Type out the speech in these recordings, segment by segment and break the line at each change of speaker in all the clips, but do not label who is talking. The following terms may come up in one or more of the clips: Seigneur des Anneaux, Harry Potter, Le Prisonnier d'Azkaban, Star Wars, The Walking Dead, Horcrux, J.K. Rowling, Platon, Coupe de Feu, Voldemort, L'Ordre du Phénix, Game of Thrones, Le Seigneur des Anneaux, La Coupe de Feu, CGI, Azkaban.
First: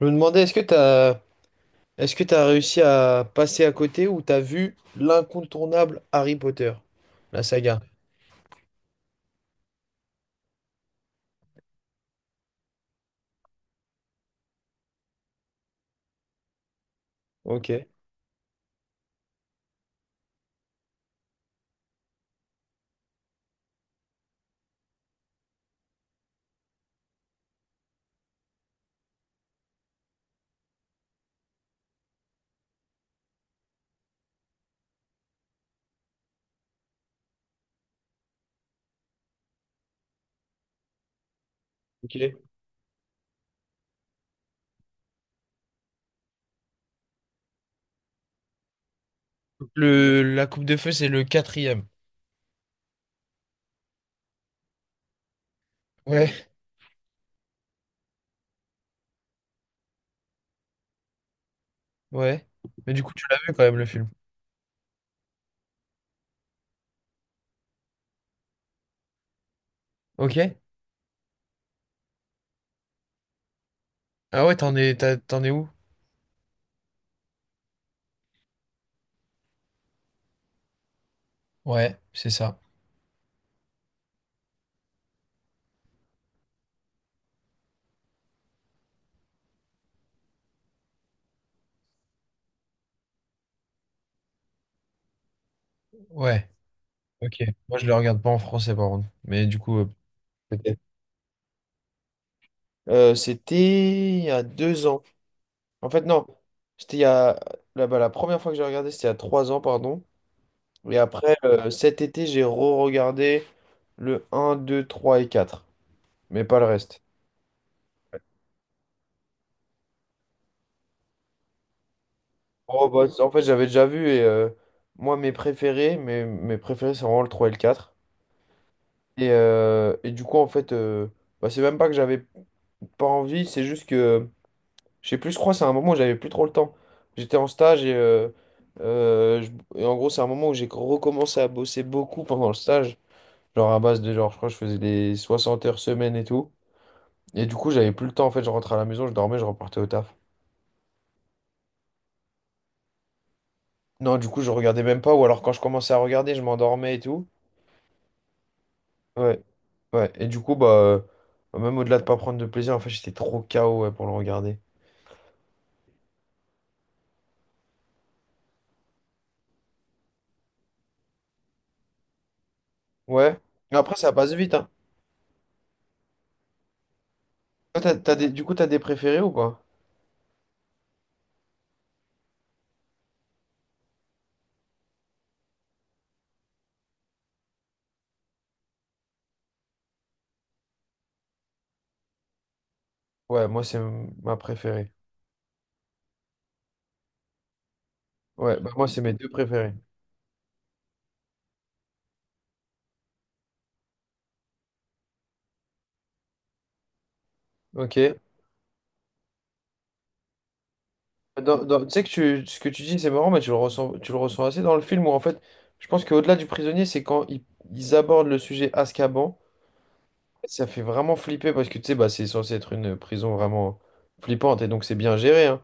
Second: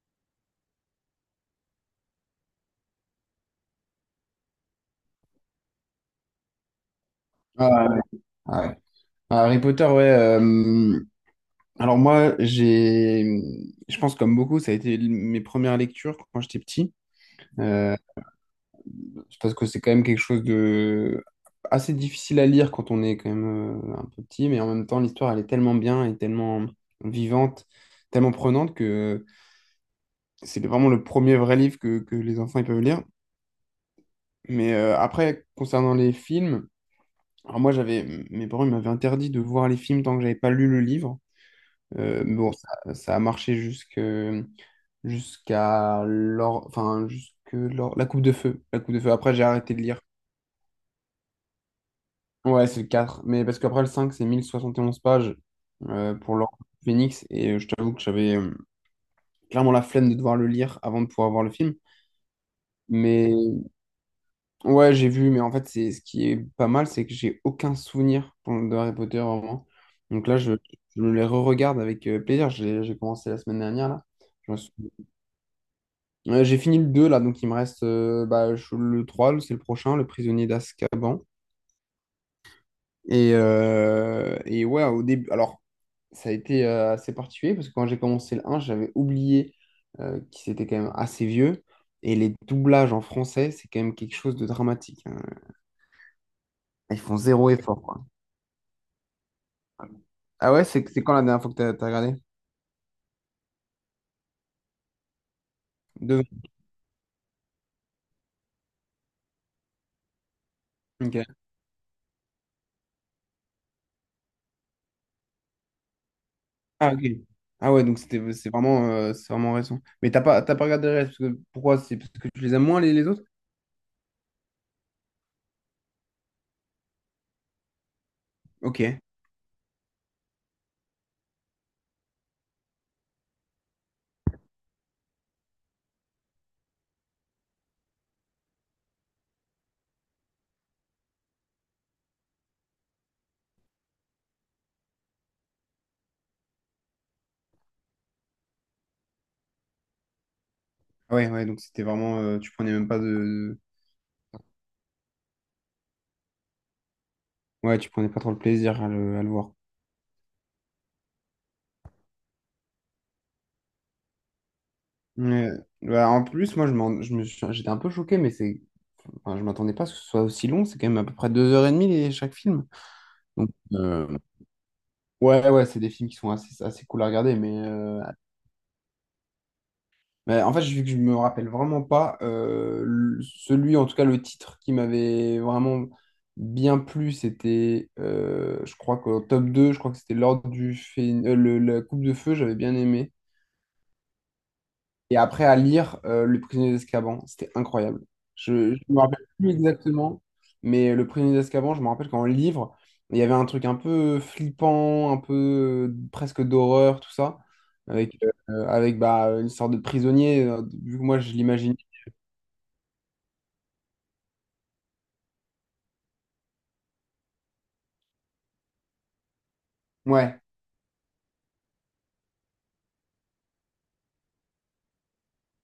Je me demandais, est-ce que t'as réussi à passer à côté ou t'as vu l'incontournable Harry Potter, la saga?
Ah, ouais. Ah, ouais. Ah, Harry Potter, ouais. Alors moi, je pense comme beaucoup, ça a été mes premières lectures quand j'étais petit.
Ok,
Euh, c'est parce que c'est quand même quelque chose de assez difficile à lire quand on est quand même un peu petit, mais en même temps, l'histoire, elle est tellement bien et tellement vivante, tellement prenante que c'est vraiment le premier vrai livre que les enfants ils peuvent lire. Mais après, concernant les films, alors moi, j'avais, mes parents ils m'avaient interdit de voir les films tant que j'avais pas lu le livre. Mais
ok.
bon, ça a marché jusqu'à la Coupe de Feu. La Coupe de Feu. Après, j'ai arrêté de lire.
Le, la Coupe de Feu, c'est le quatrième.
Ouais, c'est le quatre. Mais parce qu'après, le 5 c'est 1071 pages pour
Ouais,
l'Ordre du Phénix. Et je t'avoue que j'avais clairement la flemme de devoir le lire avant de pouvoir voir le film.
ouais. Mais du coup, tu l'as vu
Mais
quand même, le film.
ouais, j'ai vu. Mais en fait, c'est ce qui est pas mal, c'est que j'ai aucun souvenir de Harry Potter, vraiment. Donc
Ok.
je me les re-regarde avec plaisir. J'ai commencé la semaine dernière, là.
Ah ouais, t'en es où?
J'ai fini le 2 là, donc il me reste le 3 c'est le prochain, Le Prisonnier d'Azkaban.
Ouais, c'est ça.
Et ouais, au début, alors ça a été assez particulier parce que quand j'ai commencé le un j'avais oublié qu'il était quand même assez vieux. Et les doublages en français, c'est quand même quelque chose de dramatique, hein.
Ouais,
Ils font
ok.
zéro
Moi,
effort,
je le
quoi.
regarde pas en français, par contre. Mais du coup,
Ah ouais,
peut-être.
c'est quand la dernière fois que t'as regardé?
C'était il y a 2 ans. En fait,
Deux
non.
ans.
C'était il y a... Là-bas, la première fois que j'ai regardé, c'était il y a 3 ans, pardon. Et
Ok.
après, cet été, j'ai re-regardé le un 2 3 et quatre, mais pas le
Ah, ok.
reste.
Ah ouais, donc c'est vraiment récent. Mais t'as pas regardé le reste, pourquoi? C'est parce que tu les aimes moins
Oh, bah,
les autres?
en fait, j'avais déjà vu et moi, mes préférés, c'est vraiment le 3 et le quatre.
Ok.
Et du coup, en fait, bah, c'est même pas que j'avais pas envie, c'est juste que, je sais plus, je crois, c'est un moment où j'avais plus trop le temps. J'étais en stage et, et en gros, c'est un moment où j'ai recommencé à bosser beaucoup pendant le stage, genre à base de genre, je crois, que je faisais des 60 heures semaine et tout. Et du coup, j'avais plus le temps, en fait, je rentrais à la maison, je dormais, je repartais au taf.
Ah ouais, ouais, donc c'était vraiment, tu prenais même pas de.
Non, du coup, je regardais même pas, ou alors quand je commençais à regarder, je m'endormais et tout.
Ouais, tu prenais pas trop le plaisir à à le
Ouais,
voir.
ouais. Et du coup, bah, même au-delà de pas prendre de plaisir, en fait, j'étais trop KO, ouais, pour le regarder.
Ouais. Bah, en plus, moi, je m'en- je me suis- j'étais un peu choqué, mais c'est. Enfin, je m'attendais pas à ce que ce soit aussi long. C'est quand même à peu près deux heures et demie chaque film.
Ouais.
Donc,
Mais après, ça passe vite, hein.
ouais, ouais, c'est des films qui sont assez cool à regarder.
Toi, t'as- t'as des... Du coup, t'as des préférés ou pas?
Mais en fait, vu que je me rappelle vraiment pas celui, en tout cas, le titre qui m'avait vraiment bien plu, c'était, je crois qu'au top deux, je crois que c'était l'ordre du Phé- le- la Coupe de Feu, j'avais bien aimé.
Ouais, moi, ma préférée.
Et après, à lire Le Prisonnier d'Azkaban, c'était incroyable. Je
Ouais, bah,
ne
moi, c'est
me
mes
rappelle
deux
plus
préférés.
exactement, mais Le Prisonnier d'Azkaban, je me rappelle qu'en livre, il y avait un truc un peu flippant, un peu presque d'horreur, tout ça,
Ok.
avec, avec bah, une sorte de prisonnier, vu que moi je l'imagine.
Tu sais que tu, ce que tu dis, c'est marrant, mais tu le ressens assez dans le film où, en fait, je pense qu'au-delà du prisonnier, c'est quand ils abordent le sujet Azkaban.
Ouais,
Ça fait vraiment flipper parce que tu sais, bah, c'est censé être une prison vraiment flippante et donc c'est bien géré, hein.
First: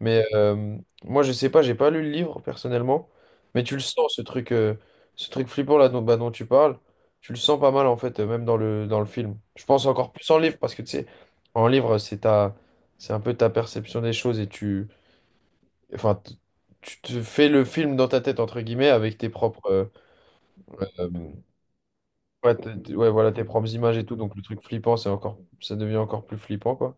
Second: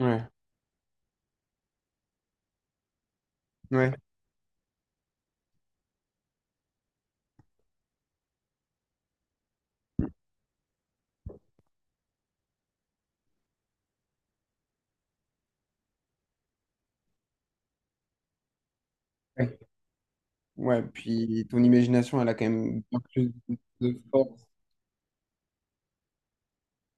Mais moi, je sais pas, j'ai pas lu le livre personnellement, mais tu le
ouais,
sens ce truc flippant là dont, bah, dont tu parles, tu le sens pas mal en fait, même dans dans le film. Je pense encore plus en livre parce que tu sais, en livre, c'est un peu ta perception des choses et tu, enfin, tu te fais le film dans ta tête entre guillemets avec tes
ouais.
propres,
Ouais,
euh,
puis ton imagination, elle a quand
ouais,
même bien
ouais, voilà,
plus
tes propres images
de
et tout, donc le
force.
truc flippant, c'est encore, ça devient encore plus flippant, quoi.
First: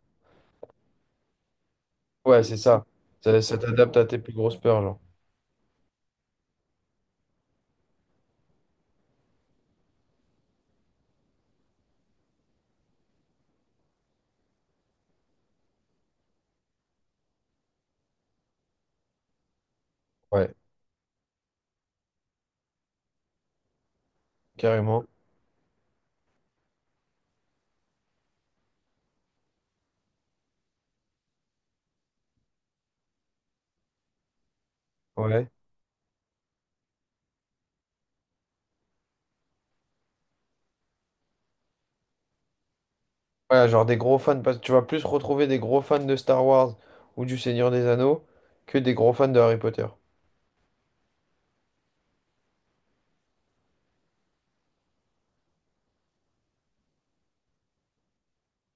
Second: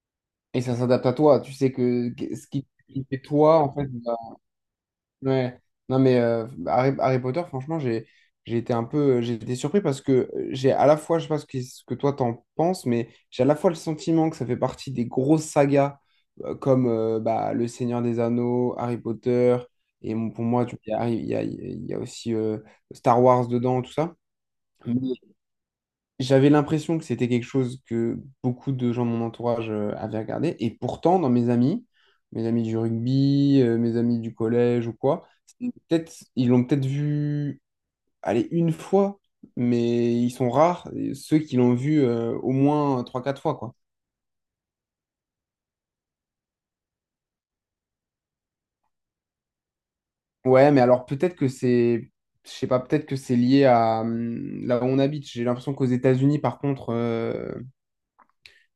Et ça s'adapte à toi. Tu sais que que-
Ouais,
ce
c'est
qui
ça.
ce qui fait
Ça
toi, en fait,
t'adapte à
bah,
tes plus grosses peurs, genre.
ouais. Non, mais Harry, Harry Potter, franchement, j'ai été un peu, j'ai été surpris parce que j'ai à la fois, je sais pas ce que, ce que toi t'en penses, mais j'ai à la fois le sentiment que ça fait partie des grosses sagas comme Le Seigneur des Anneaux, Harry Potter, pour
Ouais,
moi, il y a aussi Star Wars dedans, tout ça.
carrément.
J'avais l'impression que c'était quelque chose que beaucoup de gens de mon entourage avaient regardé. Et pourtant, dans mes amis du rugby, mes amis du collège ou quoi,
Ouais.
c'est peut-être, ils l'ont peut-être vu, allez, une fois, mais ils sont rares, ceux qui l'ont vu au moins trois quatre fois,
Ouais,
quoi.
genre des gros fans, parce que tu vas plus retrouver des gros fans de Star Wars ou du Seigneur des Anneaux que des gros fans de Harry Potter.
Ouais, mais alors peut-être que c'est, je sais pas, peut-être que c'est lié à là où on habite. J'ai l'impression qu'aux États-Unis, par contre,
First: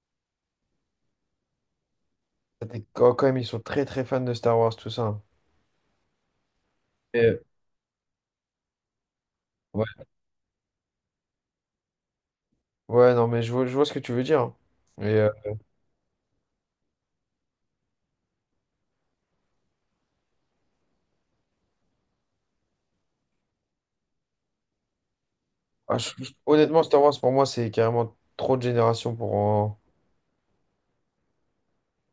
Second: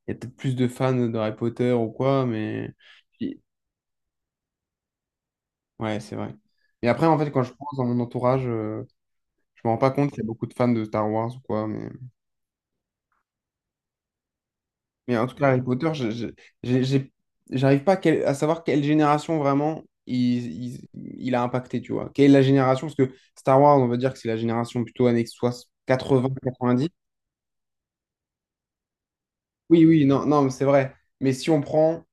il y a peut-être plus de fans d'Harry Potter ou quoi,
Ça,
mais...
quand quand même, ils sont très très fans de Star Wars, tout ça, hein.
Ouais, c'est vrai. Et après, en fait,
Et,
quand je pense dans mon entourage, je me rends pas
ouais.
compte qu'il y a beaucoup de fans de Star Wars ou quoi.
Ouais, non, mais je vois ce que tu veux dire, hein. Et,
Mais en tout cas, Harry Potter, j'ai- j'ai- j'arrive pas à, à savoir quelle génération vraiment il a impacté, tu vois. Quelle est la génération? Parce que Star Wars, on va dire que c'est la génération plutôt
ah,
quatre-vingts
honnêtement,
quatre-vingt-dix.
Star Wars, pour moi, c'est carrément trop de générations pour en...
Oui, oui, non, non, mais c'est vrai. Mais si on prend.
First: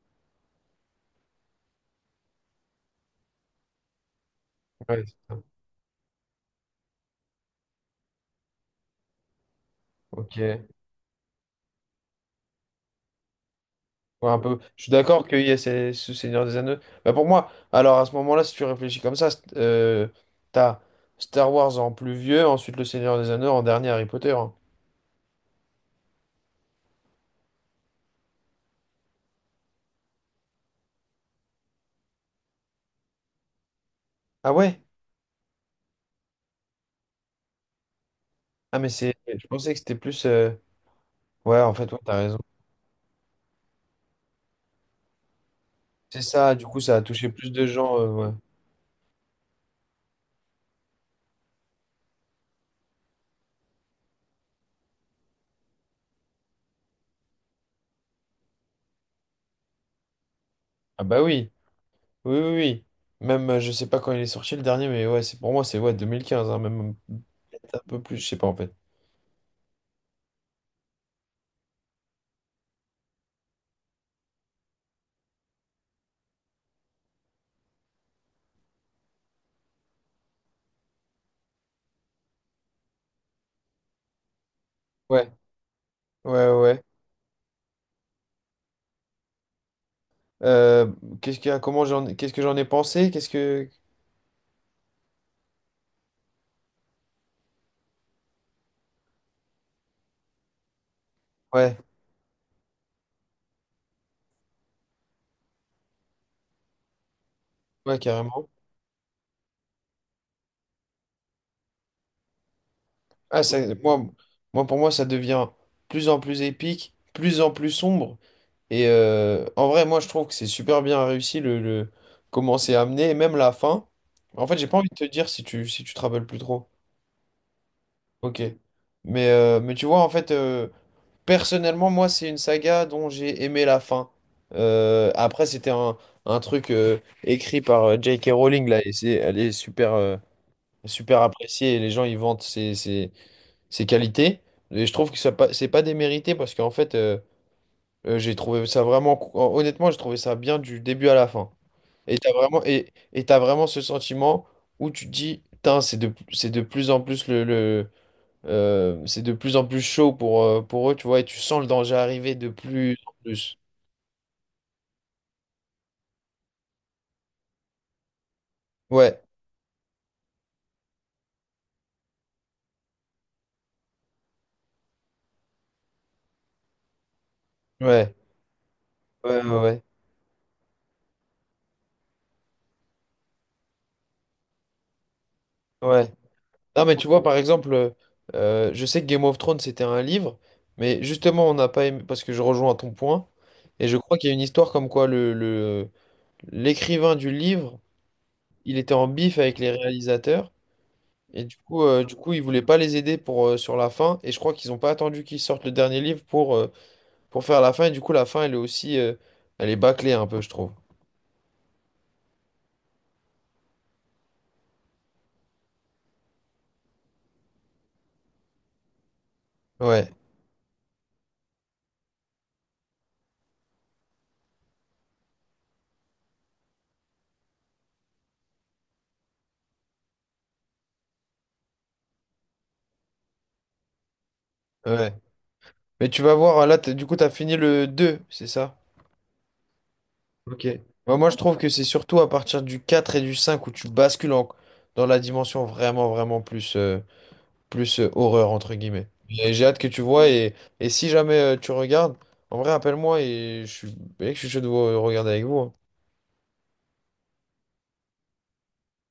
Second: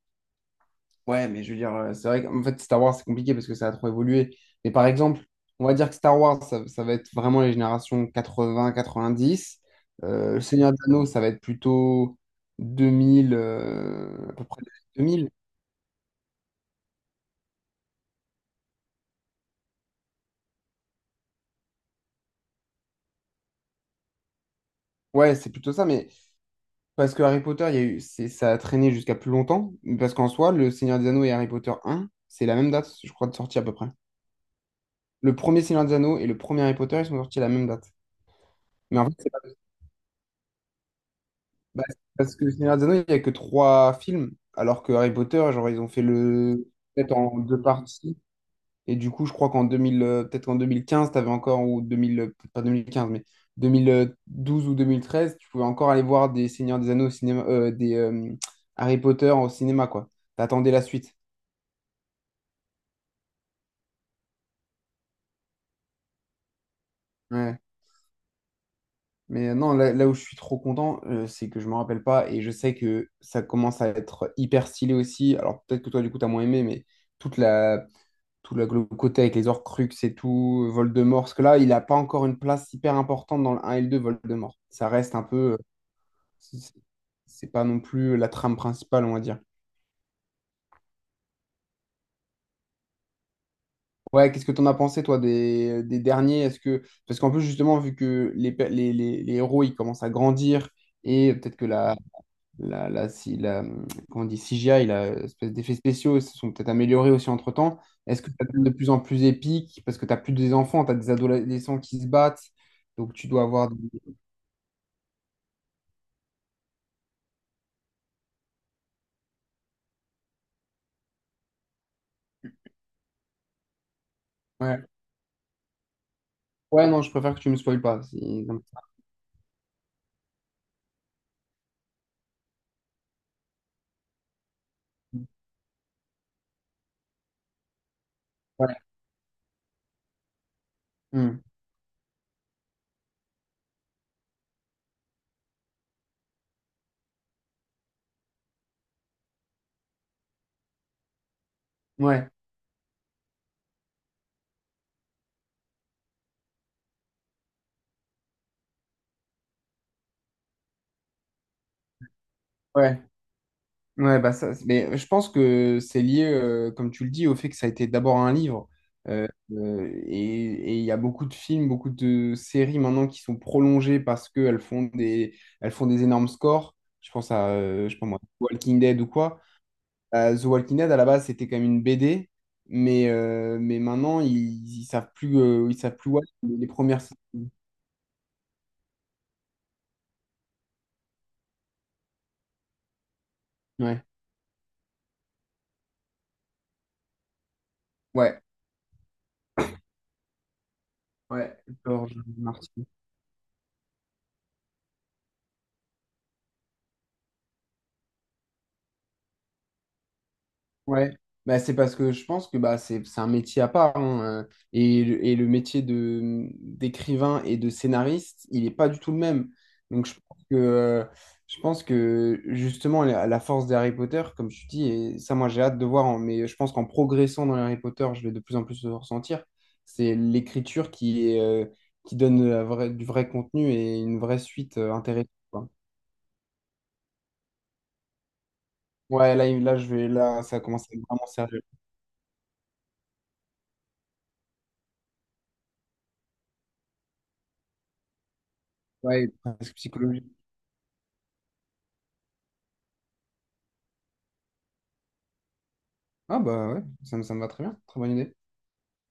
Ouais, mais je veux dire, c'est vrai qu'en fait, Star Wars, c'est compliqué parce que ça a trop évolué. Mais par
Ouais, c'est
exemple,
ça.
on va dire que Star Wars, ça va être vraiment les générations 80-90. Le
Ok.
Seigneur des Anneaux, ça va être plutôt 2000,
Ouais,
à
un
peu
peu.
près
Je suis d'accord
2000.
qu'il y a ce Seigneur des Anneaux. Bah pour moi, alors à ce moment-là, si tu réfléchis comme ça, t'as Star Wars en plus vieux, ensuite le Seigneur des Anneaux, en dernier Harry Potter, hein.
Ouais, c'est plutôt ça, mais parce que Harry Potter, il y a eu, c'est, ça a traîné jusqu'à plus longtemps. Parce qu'en soi, le Seigneur des Anneaux et Harry Potter 1, c'est la même date, je crois, de sortie à peu près.
Ah ouais?
Le premier Seigneur des Anneaux et le premier Harry Potter, ils sont sortis à la même date.
Ah mais
Mais en
c'est.
fait.
Je pensais que c'était plus. Ouais, en
Bah,
fait,
c'est
ouais, t'as
parce
raison.
que Le Seigneur des Anneaux, il n'y a que trois films, alors que Harry Potter, genre, ils ont fait
C'est ça, du
le...
coup, ça a
peut-être
touché
en
plus
deux
de gens,
parties.
ouais.
Et du coup, je crois qu'en 2000, peut-être qu'en 2015, t'avais encore, ou 2000, peut-être pas 2015, mais 2012 ou 2013, tu pouvais encore aller voir des Seigneurs des Anneaux au cinéma, des Harry Potter au cinéma, quoi. T'attendais la
Ah
suite.
bah oui, oui, oui, oui. Même, je sais pas quand il est sorti le dernier, mais ouais, c'est pour moi, c'est ouais, 2015, hein, même
Ouais.
peut-être un peu plus, je sais pas en fait.
Mais non, là où je suis trop content, c'est que je me rappelle pas et je sais que ça commence à être hyper stylé aussi. Alors peut-être que toi, du coup, t'as moins aimé, mais toute la tout le côté avec les Horcrux et tout, Voldemort, parce que là, il n'a pas encore une place hyper importante dans le un et le 2, Voldemort. Ça reste un
Ouais,
peu...
ouais,
c'est
ouais.
pas non plus la trame principale, on va dire.
Euh, qu'est-ce qu'il a, comment j'en, qu'est-ce que j'en ai pensé? Qu'est-ce que.
Ouais, qu'est-ce que t'en as pensé, toi, des derniers? Est-ce que... Parce qu'en plus, justement, vu que les, pe- les héros, ils commencent à grandir, et peut-être que
Ouais.
la- si, la, comment on dit, CGI, la espèce d'effets spéciaux se sont peut-être améliorés aussi entre-temps.
Ouais,
Est-ce que ça
carrément.
devient de plus en plus épique? Parce que tu n'as plus des enfants, tu as des adolescents qui se battent. Donc tu dois
Ah, ça,
avoir des...
moi, moi, pour moi, ça devient plus en plus épique, plus en plus sombre. Et en vrai, moi, je trouve que c'est super bien réussi le comment c'est amené, et même la fin. En fait, j'ai pas
Ouais.
envie de te dire si tu, si tu te rappelles plus trop.
Ouais, non, je préfère que tu me spoiles pas,
Ok.
si-
Mais tu vois, en fait, personnellement, moi, c'est une saga dont j'ai aimé la fin. Après, c'était un truc écrit par J.K. Rowling,
Ouais.
là, et c'est, elle est super, super
Hmm.
appréciée, et les gens, ils vantent ses qualités. Et je trouve que ça pas- c'est pas démérité parce qu'en fait, j'ai trouvé ça vraiment. Honnêtement, j'ai trouvé ça bien du début à la fin. Et
Ouais.
t'as vraiment, et t'as vraiment ce sentiment où tu te dis, putain, c'est de plus en plus c'est de plus en plus chaud pour eux, tu vois, et tu sens le danger arriver de plus
Ouais.
en plus.
Ouais, bah ça, mais je pense que c'est lié, comme tu le dis, au fait que ça a été d'abord un livre.
Ouais,
Et et il y a beaucoup de films, beaucoup de séries maintenant qui sont prolongées parce qu'elles elles font des énormes scores. Je pense à, je sais pas
ouais,
moi, Walking Dead ou
ouais,
quoi.
ouais, ouais.
The Walking Dead, à la base, c'était quand même une BD, mais maintenant, ils savent
ouais.
plus où aller. Les
Non, mais
premières
tu
saisons.
vois, par exemple, je sais que Game of Thrones, c'était un livre, mais justement, on n'a pas aimé, parce que je rejoins ton point, et je
Ouais,
crois qu'il y a une histoire comme quoi l'écrivain du livre,
ouais,
il était en bif avec les réalisateurs, et
ouais,
du
George
coup, il voulait pas
Martin.
les aider pour, sur la fin, et je crois qu'ils n'ont pas attendu qu'ils sortent le dernier livre pour faire la fin, et du coup, la fin, elle est aussi, elle est bâclée un peu, je trouve.
Ouais, bah, c'est parce que je pense que bah, c'est un métier à part, hein, et, et le métier de d'écrivain et de scénariste, il n'est pas du tout le même. Donc
Ouais,
je pense que justement, la force d'Harry Potter, comme tu dis, et ça moi j'ai hâte de voir, hein, mais je pense qu'en progressant dans Harry Potter, je vais de plus en plus le ressentir, c'est l'écriture qui qui donne du vrai contenu et une vraie suite
ouais.
intéressante, quoi.
Mais tu vas voir, là, du coup, tu as fini le 2 c'est ça?
Ouais, là, là, ça
Ok.
commence à être
Bah,
vraiment
moi, je trouve
sérieux.
que c'est surtout à partir du 4 et du 5 où tu bascules dans la dimension vraiment plus, plus horreur, entre guillemets.
Ouais,
Et j'ai
presque
hâte que tu
psychologique.
vois et si jamais tu regardes, en vrai, appelle-moi et je suis, mec, je suis chaud de vous regarder avec vous, hein.
Ah bah ouais, ça me va très bien, très bonne idée.